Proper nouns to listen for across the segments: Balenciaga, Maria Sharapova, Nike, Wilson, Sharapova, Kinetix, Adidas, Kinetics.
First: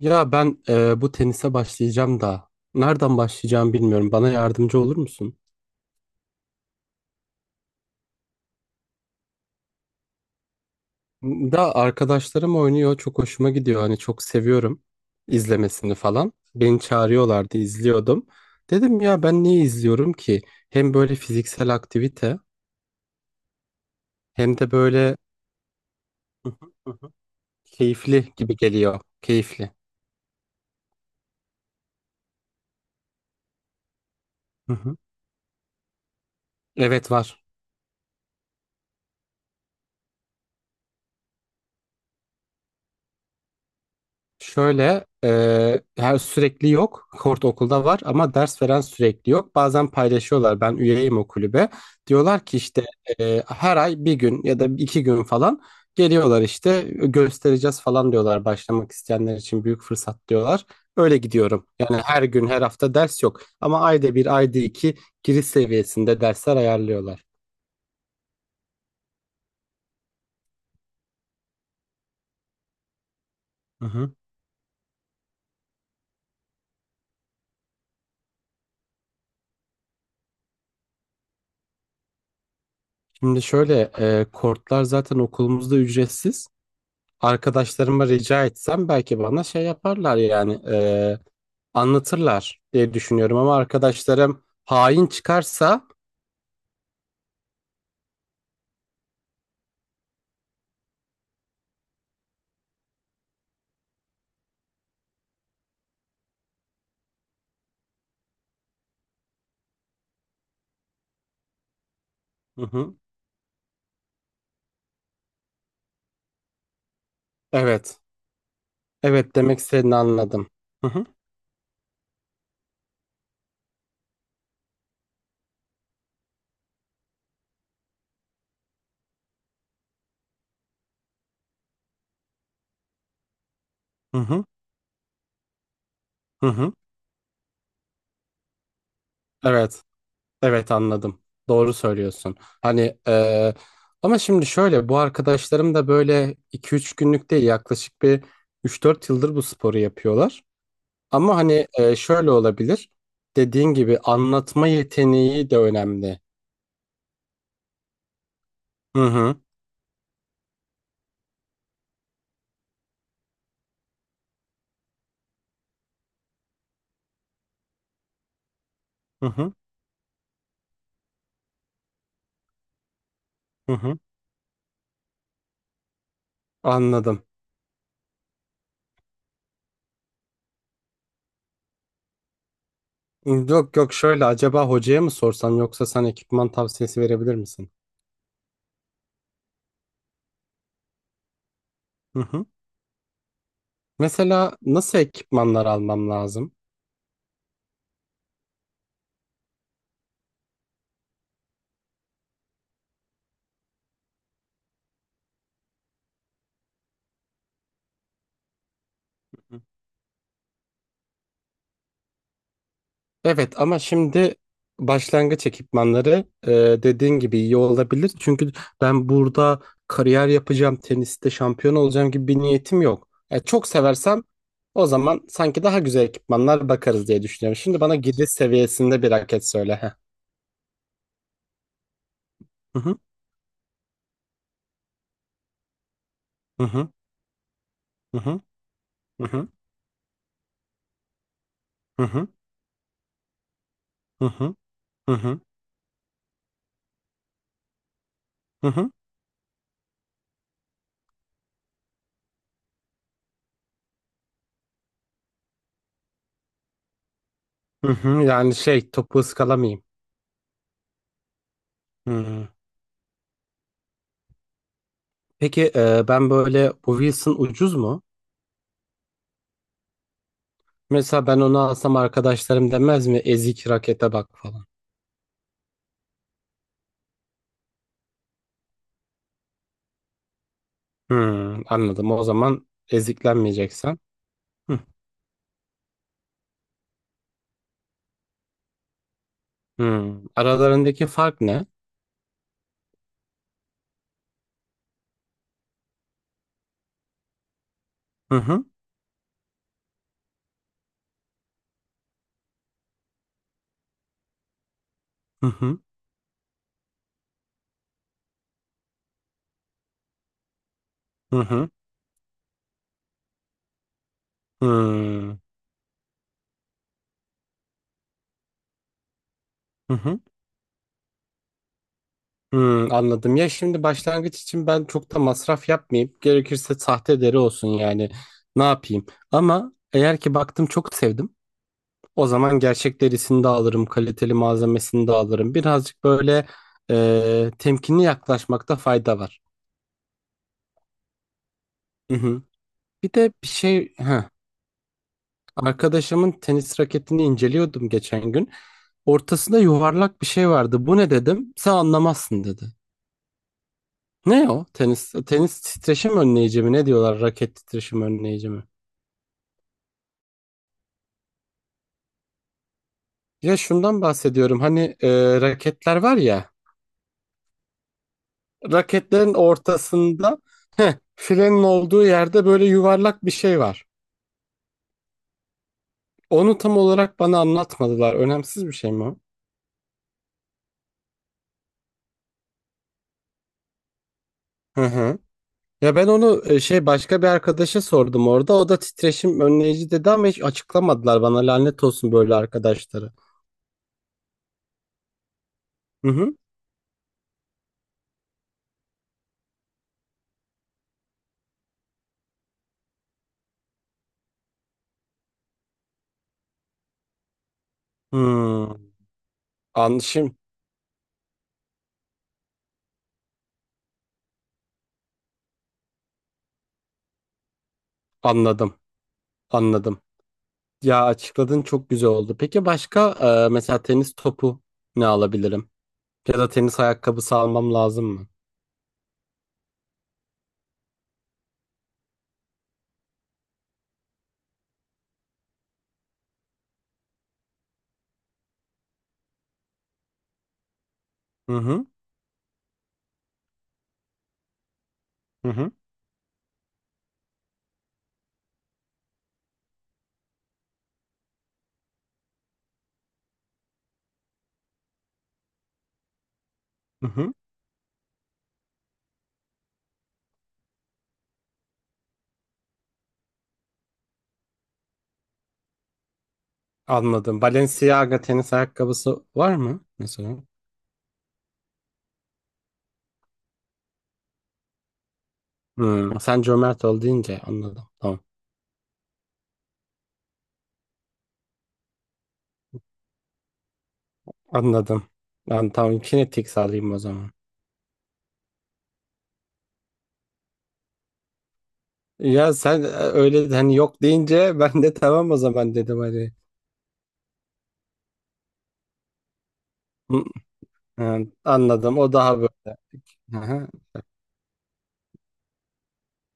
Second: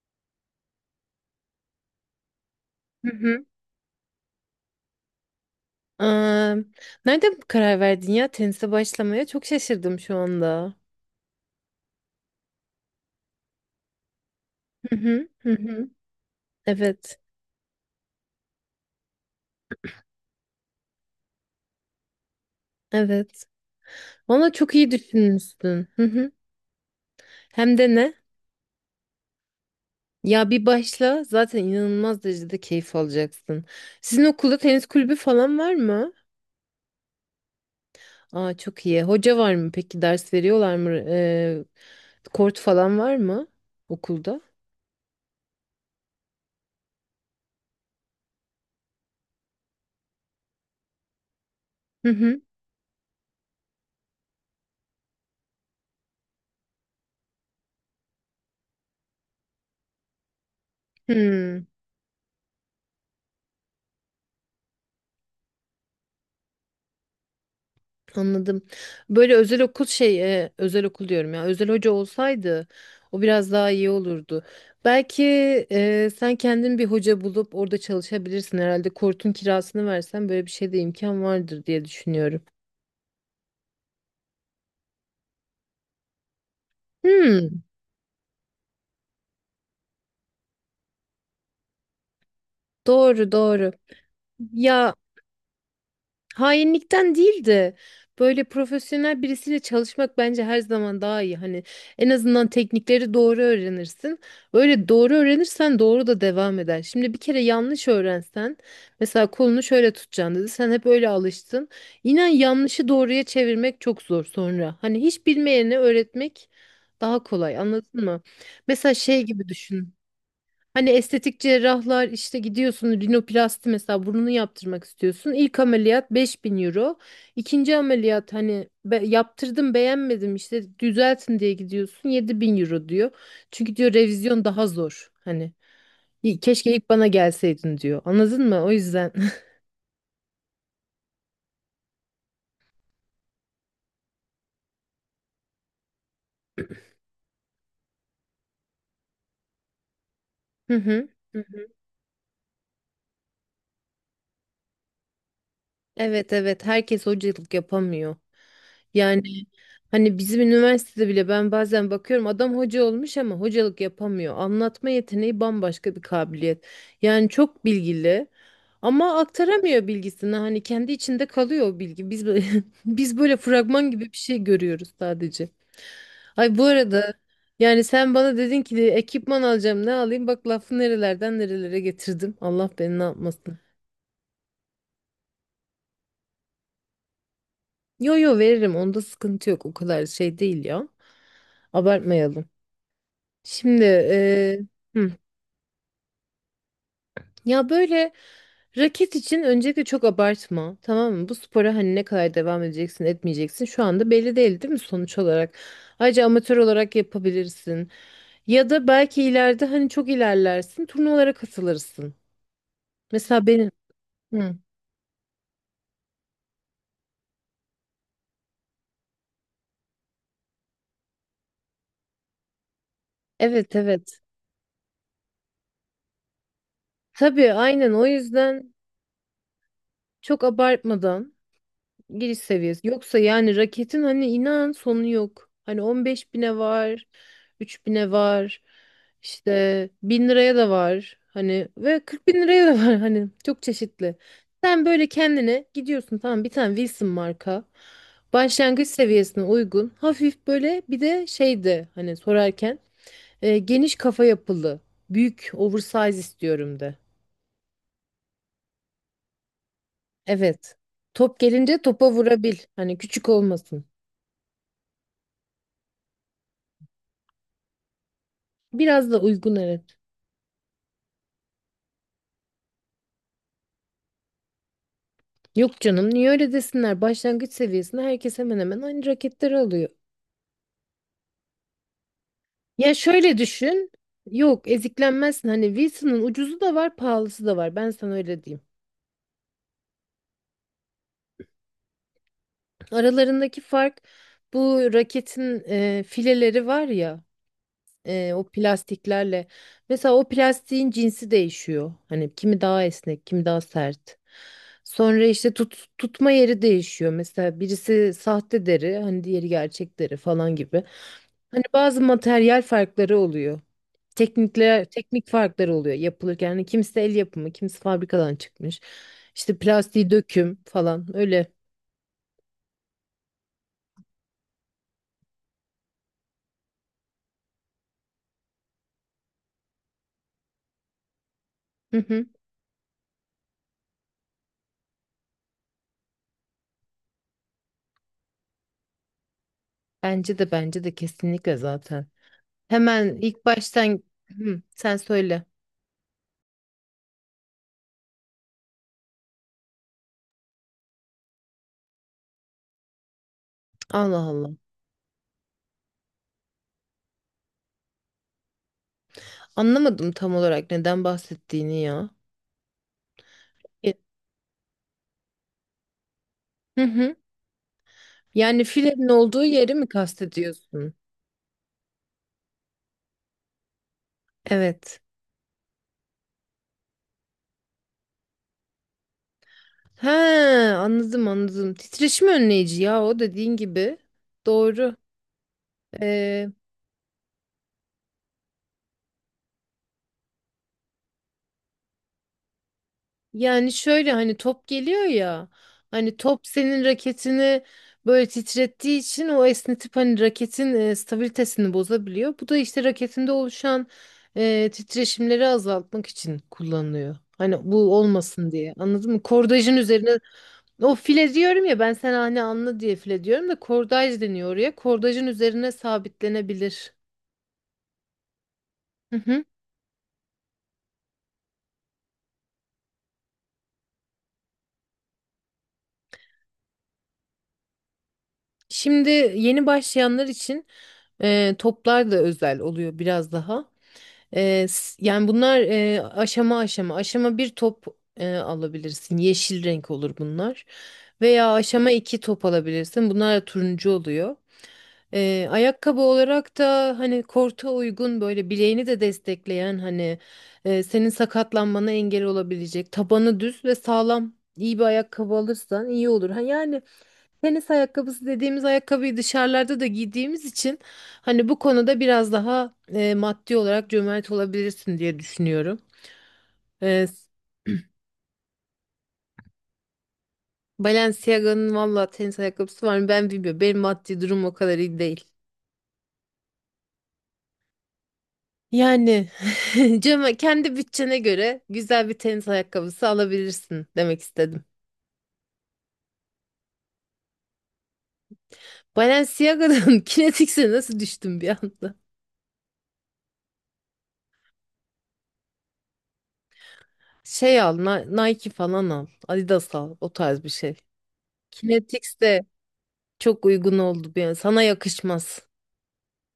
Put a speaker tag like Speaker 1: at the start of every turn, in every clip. Speaker 1: Ya ben bu tenise başlayacağım da
Speaker 2: Hı
Speaker 1: nereden
Speaker 2: hı.
Speaker 1: başlayacağımı bilmiyorum. Bana yardımcı olur musun?
Speaker 2: Aa, nerede bu karar verdin ya tenise başlamaya? Çok şaşırdım şu anda.
Speaker 1: Da arkadaşlarım oynuyor, çok hoşuma gidiyor. Hani çok seviyorum
Speaker 2: Hı hı. Hı hı.
Speaker 1: izlemesini falan. Beni
Speaker 2: Evet.
Speaker 1: çağırıyorlardı, izliyordum. Dedim ya ben niye izliyorum ki? Hem böyle fiziksel aktivite
Speaker 2: Evet. Valla
Speaker 1: hem de
Speaker 2: çok iyi
Speaker 1: böyle
Speaker 2: düşünmüşsün. Hı hı.
Speaker 1: Hı hı, hı
Speaker 2: Hem de ne?
Speaker 1: keyifli gibi geliyor. Keyifli.
Speaker 2: Ya bir başla zaten inanılmaz derecede keyif alacaksın. Sizin okulda
Speaker 1: Hı
Speaker 2: tenis
Speaker 1: hı.
Speaker 2: kulübü falan var mı?
Speaker 1: Evet var.
Speaker 2: Aa, çok iyi. Hoca var mı peki? Ders veriyorlar mı? Kort falan var mı okulda?
Speaker 1: Şöyle her sürekli yok. Kort okulda var ama ders veren sürekli yok. Bazen paylaşıyorlar. Ben üyeyim o kulübe.
Speaker 2: Hı hı.
Speaker 1: Diyorlar ki işte her ay bir gün ya da iki gün falan geliyorlar işte göstereceğiz falan diyorlar. Başlamak isteyenler için büyük fırsat diyorlar. Öyle
Speaker 2: Hı.
Speaker 1: gidiyorum. Yani her gün her hafta ders yok. Ama ayda bir ayda iki giriş seviyesinde dersler ayarlıyorlar.
Speaker 2: Anladım. Böyle özel okul özel okul diyorum ya. Özel hoca olsaydı o biraz daha
Speaker 1: Hı
Speaker 2: iyi
Speaker 1: hı.
Speaker 2: olurdu. Belki sen kendin bir hoca bulup orada çalışabilirsin herhalde. Kortun kirasını versen böyle bir şey de imkan vardır diye düşünüyorum.
Speaker 1: Şimdi şöyle kortlar zaten okulumuzda ücretsiz.
Speaker 2: Hmm,
Speaker 1: Arkadaşlarıma rica etsem belki bana şey yaparlar, yani anlatırlar diye
Speaker 2: doğru
Speaker 1: düşünüyorum, ama
Speaker 2: doğru.
Speaker 1: arkadaşlarım
Speaker 2: Ya,
Speaker 1: hain çıkarsa.
Speaker 2: hainlikten değil de böyle profesyonel birisiyle çalışmak bence her zaman daha iyi. Hani en azından teknikleri doğru öğrenirsin. Öyle doğru öğrenirsen doğru da devam eder. Şimdi bir kere yanlış öğrensen mesela kolunu şöyle tutacaksın dedi. Sen hep öyle alıştın. İnan
Speaker 1: Hı
Speaker 2: yanlışı
Speaker 1: hı.
Speaker 2: doğruya çevirmek çok zor sonra. Hani hiç bilmeyene öğretmek daha kolay,
Speaker 1: Evet.
Speaker 2: anladın mı? Mesela şey
Speaker 1: Evet,
Speaker 2: gibi
Speaker 1: demek
Speaker 2: düşün.
Speaker 1: istediğini anladım.
Speaker 2: Hani
Speaker 1: Hı hı.
Speaker 2: estetik cerrahlar işte gidiyorsun, rinoplasti mesela burnunu yaptırmak istiyorsun. İlk ameliyat 5.000 euro. İkinci ameliyat hani yaptırdım, beğenmedim, işte düzeltin diye gidiyorsun, 7.000 euro diyor. Çünkü diyor
Speaker 1: Hı
Speaker 2: revizyon
Speaker 1: hı.
Speaker 2: daha zor. Hani "İyi,
Speaker 1: Hı hı.
Speaker 2: keşke ilk bana gelseydin," diyor. Anladın mı? O yüzden.
Speaker 1: Evet. Evet, anladım. Doğru söylüyorsun. Hani ama şimdi şöyle, bu arkadaşlarım da böyle iki üç günlük değil, yaklaşık bir üç dört yıldır bu sporu yapıyorlar. Ama
Speaker 2: Hı hı.
Speaker 1: hani şöyle olabilir. Dediğin gibi anlatma yeteneği de önemli.
Speaker 2: Evet evet, herkes hocalık yapamıyor.
Speaker 1: Hı
Speaker 2: Yani
Speaker 1: hı.
Speaker 2: hani bizim üniversitede bile ben bazen bakıyorum adam hoca olmuş ama hocalık yapamıyor. Anlatma yeteneği bambaşka bir kabiliyet. Yani çok bilgili ama
Speaker 1: Hı hı.
Speaker 2: aktaramıyor bilgisini. Hani kendi içinde kalıyor o bilgi. Biz biz böyle
Speaker 1: Hı
Speaker 2: fragman
Speaker 1: hı.
Speaker 2: gibi bir şey görüyoruz sadece. Ay, bu arada
Speaker 1: Anladım.
Speaker 2: yani sen bana dedin ki ekipman alacağım ne alayım, bak lafı nerelerden nerelere getirdim. Allah beni ne yapmasın.
Speaker 1: Yok yok, şöyle acaba hocaya mı sorsam, yoksa sen ekipman tavsiyesi verebilir misin?
Speaker 2: Yo yo, veririm, onda sıkıntı yok, o kadar şey değil ya.
Speaker 1: Hı hı.
Speaker 2: Abartmayalım. Şimdi
Speaker 1: Mesela nasıl
Speaker 2: hı.
Speaker 1: ekipmanlar almam lazım?
Speaker 2: Ya böyle raket için öncelikle çok abartma, tamam mı? Bu spora hani ne kadar devam edeceksin etmeyeceksin şu anda belli değil, değil mi, sonuç olarak? Ayrıca amatör olarak yapabilirsin. Ya da belki ileride hani çok ilerlersin, turnuvalara katılırsın. Mesela
Speaker 1: Evet
Speaker 2: benim.
Speaker 1: ama şimdi
Speaker 2: Hı.
Speaker 1: başlangıç ekipmanları dediğin gibi iyi olabilir. Çünkü ben burada kariyer yapacağım, teniste şampiyon olacağım gibi bir niyetim yok. E, çok
Speaker 2: Evet evet.
Speaker 1: seversem o zaman sanki daha güzel ekipmanlar bakarız diye
Speaker 2: Tabii
Speaker 1: düşünüyorum. Şimdi
Speaker 2: aynen,
Speaker 1: bana
Speaker 2: o
Speaker 1: giriş
Speaker 2: yüzden
Speaker 1: seviyesinde bir raket söyle. Heh.
Speaker 2: çok abartmadan. Giriş
Speaker 1: Hı
Speaker 2: seviyesi.
Speaker 1: hı.
Speaker 2: Yoksa yani raketin hani inan sonu yok. Hani 15 bine
Speaker 1: Hı hı.
Speaker 2: var, 3 bine
Speaker 1: Hı hı.
Speaker 2: var,
Speaker 1: Hı hı.
Speaker 2: işte 1000 liraya da var. Hani ve
Speaker 1: Hı
Speaker 2: 40
Speaker 1: hı.
Speaker 2: bin liraya da var hani çok çeşitli.
Speaker 1: Hı hı.
Speaker 2: Sen böyle kendine gidiyorsun tamam bir tane Wilson marka.
Speaker 1: Hı
Speaker 2: Başlangıç
Speaker 1: hı.
Speaker 2: seviyesine uygun. Hafif böyle, bir de şeydi hani sorarken geniş kafa yapılı. Büyük, oversize istiyorum de.
Speaker 1: Hı. Yani şey, topu ıskalamayayım.
Speaker 2: Evet. Top gelince topa
Speaker 1: Hı.
Speaker 2: vurabil. Hani küçük olmasın.
Speaker 1: Peki ben böyle bu Wilson ucuz mu?
Speaker 2: Biraz da uygun, evet.
Speaker 1: Mesela ben onu alsam arkadaşlarım demez mi? Ezik rakete bak falan.
Speaker 2: Yok canım, niye öyle desinler? Başlangıç seviyesinde herkes hemen hemen aynı raketleri alıyor.
Speaker 1: Hmm, anladım. O zaman
Speaker 2: Ya şöyle düşün.
Speaker 1: eziklenmeyeceksen.
Speaker 2: Yok,
Speaker 1: Hı.
Speaker 2: eziklenmezsin. Hani Wilson'ın ucuzu da var, pahalısı da var. Ben sana öyle diyeyim.
Speaker 1: Hmm. Aralarındaki fark ne?
Speaker 2: Aralarındaki fark bu raketin fileleri var ya. e,
Speaker 1: Hı
Speaker 2: o
Speaker 1: hı.
Speaker 2: plastiklerle. Mesela o plastiğin cinsi değişiyor. Hani kimi daha esnek, kimi daha sert. Sonra
Speaker 1: Hı
Speaker 2: işte
Speaker 1: hı.
Speaker 2: tut, tutma yeri değişiyor. Mesela birisi sahte deri, hani diğeri gerçek deri falan gibi.
Speaker 1: Hı
Speaker 2: Hani
Speaker 1: hı.
Speaker 2: bazı materyal farkları oluyor. Teknikler, teknik
Speaker 1: Hmm.
Speaker 2: farkları oluyor yapılırken. Hani kimisi el yapımı, kimisi fabrikadan çıkmış. İşte
Speaker 1: Hı
Speaker 2: plastiği
Speaker 1: hı.
Speaker 2: döküm falan öyle.
Speaker 1: Hmm, anladım. Ya şimdi başlangıç için ben çok da masraf yapmayayım. Gerekirse sahte deri olsun yani. Ne yapayım? Ama eğer ki baktım çok sevdim.
Speaker 2: Hı hı.
Speaker 1: O zaman gerçek derisini de alırım. Kaliteli malzemesini de alırım. Birazcık böyle temkinli yaklaşmakta fayda var.
Speaker 2: Bence de bence de kesinlikle zaten.
Speaker 1: Hı hı. Bir
Speaker 2: Hemen
Speaker 1: de
Speaker 2: ilk
Speaker 1: bir şey,
Speaker 2: baştan. Hı, sen söyle.
Speaker 1: arkadaşımın tenis raketini inceliyordum geçen gün. Ortasında yuvarlak bir şey vardı. Bu ne dedim? Sen anlamazsın dedi.
Speaker 2: Allah
Speaker 1: Ne
Speaker 2: Allah.
Speaker 1: o? Tenis titreşim önleyici mi? Ne diyorlar? Raket titreşim önleyici mi?
Speaker 2: Anlamadım tam olarak neden bahsettiğini ya.
Speaker 1: Ya
Speaker 2: E,
Speaker 1: şundan bahsediyorum. Hani raketler var ya.
Speaker 2: Hı hı. Yani filenin
Speaker 1: Raketlerin
Speaker 2: olduğu yeri mi
Speaker 1: ortasında, heh,
Speaker 2: kastediyorsun?
Speaker 1: filenin olduğu yerde böyle yuvarlak bir şey var.
Speaker 2: Evet.
Speaker 1: Onu tam olarak bana anlatmadılar. Önemsiz bir şey mi o?
Speaker 2: He, anladım anladım. Titreşim önleyici ya, o dediğin gibi.
Speaker 1: Hı
Speaker 2: Doğru.
Speaker 1: hı. Ya ben onu
Speaker 2: Ee,
Speaker 1: şey, başka bir arkadaşa sordum orada. O da titreşim önleyici dedi ama hiç açıklamadılar bana. Lanet olsun böyle arkadaşları.
Speaker 2: Yani şöyle hani top geliyor ya,
Speaker 1: Hı
Speaker 2: hani
Speaker 1: hı.
Speaker 2: top senin raketini böyle titrettiği için o esnetip hani raketin stabilitesini bozabiliyor. Bu da işte raketinde oluşan titreşimleri azaltmak için kullanılıyor. Hani bu olmasın
Speaker 1: Hmm.
Speaker 2: diye, anladın mı? Kordajın
Speaker 1: An
Speaker 2: üzerine
Speaker 1: şimdi
Speaker 2: o file diyorum ya, ben sana hani anla diye file diyorum da kordaj deniyor oraya. Kordajın üzerine sabitlenebilir.
Speaker 1: anladım.
Speaker 2: Hı hı.
Speaker 1: Anladım. Ya açıkladın, çok güzel oldu. Peki başka mesela tenis topu ne alabilirim? Ya da tenis ayakkabısı almam lazım mı?
Speaker 2: Şimdi yeni başlayanlar için toplar da özel oluyor biraz daha. Yani bunlar aşama aşama. Aşama bir top alabilirsin. Yeşil renk olur bunlar. Veya
Speaker 1: Hı hı.
Speaker 2: aşama iki top alabilirsin. Bunlar da turuncu oluyor.
Speaker 1: Hı hı.
Speaker 2: Ayakkabı olarak da hani korta uygun böyle bileğini de destekleyen hani senin sakatlanmana engel olabilecek tabanı düz ve sağlam iyi bir ayakkabı alırsan iyi olur. Ha, yani
Speaker 1: Hı hı.
Speaker 2: tenis ayakkabısı dediğimiz ayakkabıyı dışarılarda da giydiğimiz için hani bu konuda biraz daha maddi olarak cömert olabilirsin diye düşünüyorum. E,
Speaker 1: Anladım. Balenciaga tenis ayakkabısı var mı mesela?
Speaker 2: Balenciaga'nın valla tenis ayakkabısı var mı ben bilmiyorum. Benim maddi durum o kadar iyi değil.
Speaker 1: Hmm. Sen cömert ol deyince anladım. Tamam.
Speaker 2: Yani cömert, kendi bütçene göre güzel bir tenis ayakkabısı alabilirsin demek istedim.
Speaker 1: Anladım. Ben tamam Kinetix alayım o zaman.
Speaker 2: Balenciaga'dan Kinetics'e nasıl düştüm bir anda?
Speaker 1: Ya sen öyle hani yok deyince ben de tamam o zaman dedim hani.
Speaker 2: Şey al, Nike falan al, Adidas al, o
Speaker 1: Hı.
Speaker 2: tarz bir şey.
Speaker 1: Ha. Anladım, o
Speaker 2: Kinetix
Speaker 1: daha böyle.
Speaker 2: çok
Speaker 1: Aha.
Speaker 2: uygun oldu bir an. Sana yakışmaz.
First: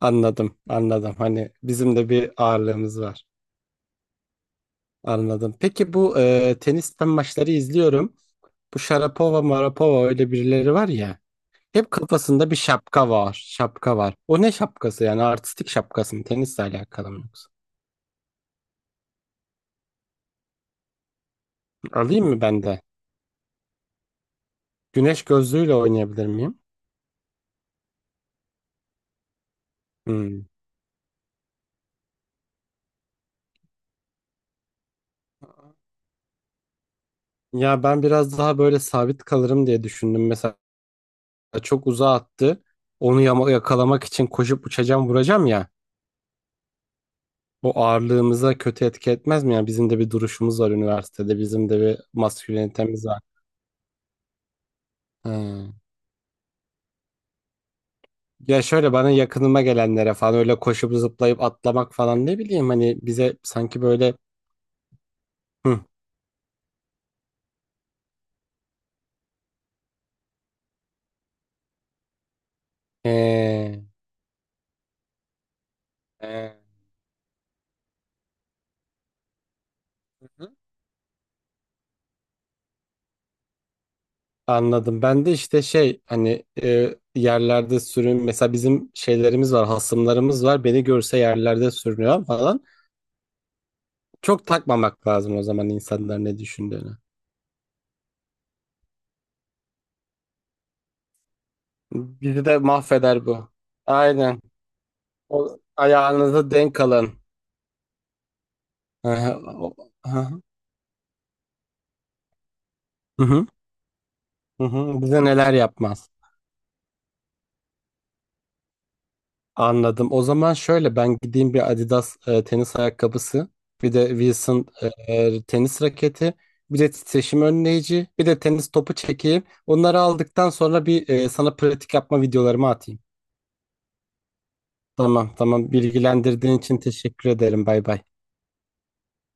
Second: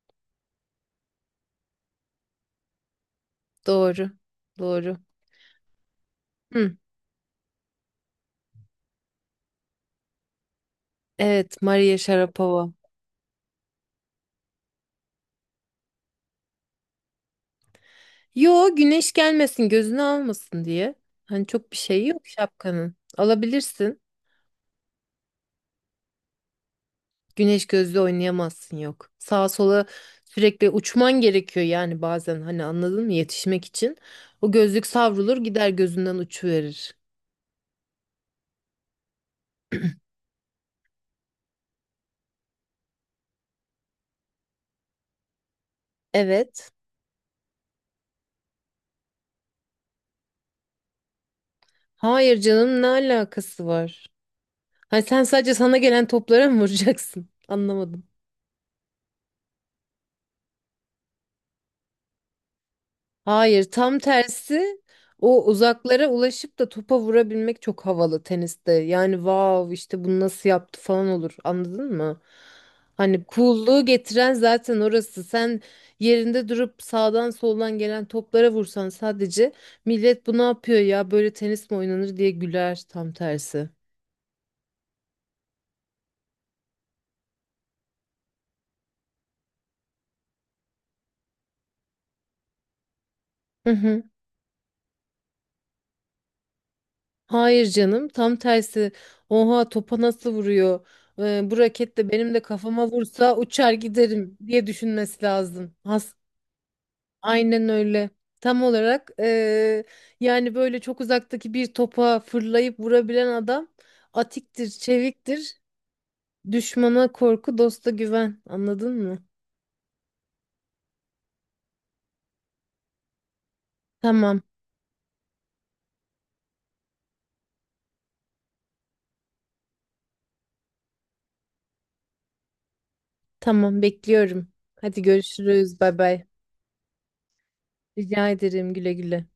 Speaker 1: Anladım anladım, hani bizim de bir ağırlığımız var.
Speaker 2: Doğru. Doğru.
Speaker 1: Anladım. Peki bu
Speaker 2: Hı.
Speaker 1: tenisten maçları izliyorum. Bu Sharapova Marapova öyle birileri var ya.
Speaker 2: Evet,
Speaker 1: Hep
Speaker 2: Maria
Speaker 1: kafasında bir
Speaker 2: Sharapova.
Speaker 1: şapka var. Şapka var. O ne şapkası yani? Artistik şapkası mı? Tenisle alakalı mı yoksa?
Speaker 2: Yo, güneş gelmesin, gözünü almasın diye. Hani çok bir şey yok
Speaker 1: Alayım mı ben de?
Speaker 2: şapkanın. Alabilirsin.
Speaker 1: Güneş gözlüğüyle oynayabilir miyim?
Speaker 2: Güneş gözlü oynayamazsın, yok. Sağa sola
Speaker 1: Hmm.
Speaker 2: sürekli uçman gerekiyor yani, bazen hani anladın mı yetişmek için. O gözlük savrulur gider, gözünden uçuverir.
Speaker 1: Ya ben biraz daha böyle sabit kalırım diye düşündüm. Mesela çok uzağa attı. Onu yakalamak için koşup uçacağım vuracağım ya.
Speaker 2: Evet.
Speaker 1: O ağırlığımıza kötü etki etmez mi? Yani bizim de bir duruşumuz var üniversitede. Bizim de bir
Speaker 2: Hayır canım, ne
Speaker 1: maskülenitemiz var.
Speaker 2: alakası var? Hani sen sadece
Speaker 1: Ha.
Speaker 2: sana gelen toplara mı vuracaksın? Anlamadım.
Speaker 1: Ya şöyle bana yakınıma gelenlere falan öyle koşup zıplayıp atlamak falan, ne bileyim, hani bize
Speaker 2: Hayır,
Speaker 1: sanki
Speaker 2: tam
Speaker 1: böyle.
Speaker 2: tersi. O
Speaker 1: Hı.
Speaker 2: uzaklara ulaşıp da topa vurabilmek çok havalı teniste. Yani wow, işte bunu nasıl yaptı falan olur. Anladın mı? Hani
Speaker 1: ee,
Speaker 2: cool'luğu getiren zaten orası. Sen yerinde
Speaker 1: ee,
Speaker 2: durup sağdan soldan gelen toplara vursan sadece, millet bu ne
Speaker 1: hı.
Speaker 2: yapıyor ya, böyle tenis mi oynanır diye güler, tam tersi.
Speaker 1: Anladım. Ben de işte şey, hani yerlerde sürün, mesela bizim şeylerimiz var, hasımlarımız var. Beni görse yerlerde sürünüyor falan. Çok takmamak lazım o zaman insanlar ne düşündüğünü.
Speaker 2: Hayır canım, tam tersi. Oha, topa nasıl vuruyor? Bu raket de benim de
Speaker 1: Bizi de
Speaker 2: kafama
Speaker 1: mahveder
Speaker 2: vursa
Speaker 1: bu.
Speaker 2: uçar giderim
Speaker 1: Aynen.
Speaker 2: diye düşünmesi
Speaker 1: O,
Speaker 2: lazım. Has,
Speaker 1: ayağınızı denk alın.
Speaker 2: aynen öyle. Tam
Speaker 1: Hı
Speaker 2: olarak
Speaker 1: hı. Hı hı.
Speaker 2: yani böyle çok uzaktaki bir topa fırlayıp
Speaker 1: Hı
Speaker 2: vurabilen
Speaker 1: hı.
Speaker 2: adam
Speaker 1: Hı
Speaker 2: atiktir,
Speaker 1: hı. Bize neler
Speaker 2: çeviktir.
Speaker 1: yapmaz.
Speaker 2: Düşmana korku, dosta güven. Anladın mı?
Speaker 1: Anladım. O zaman şöyle, ben gideyim bir Adidas tenis ayakkabısı, bir de
Speaker 2: Tamam,
Speaker 1: Wilson tenis raketi, bir de titreşim önleyici, bir de tenis topu çekeyim. Onları aldıktan sonra bir sana pratik yapma videolarımı atayım.
Speaker 2: tamam bekliyorum. Hadi
Speaker 1: Tamam tamam,
Speaker 2: görüşürüz. Bay bay.
Speaker 1: bilgilendirdiğin için teşekkür ederim. Bay bay.
Speaker 2: Rica ederim, güle güle.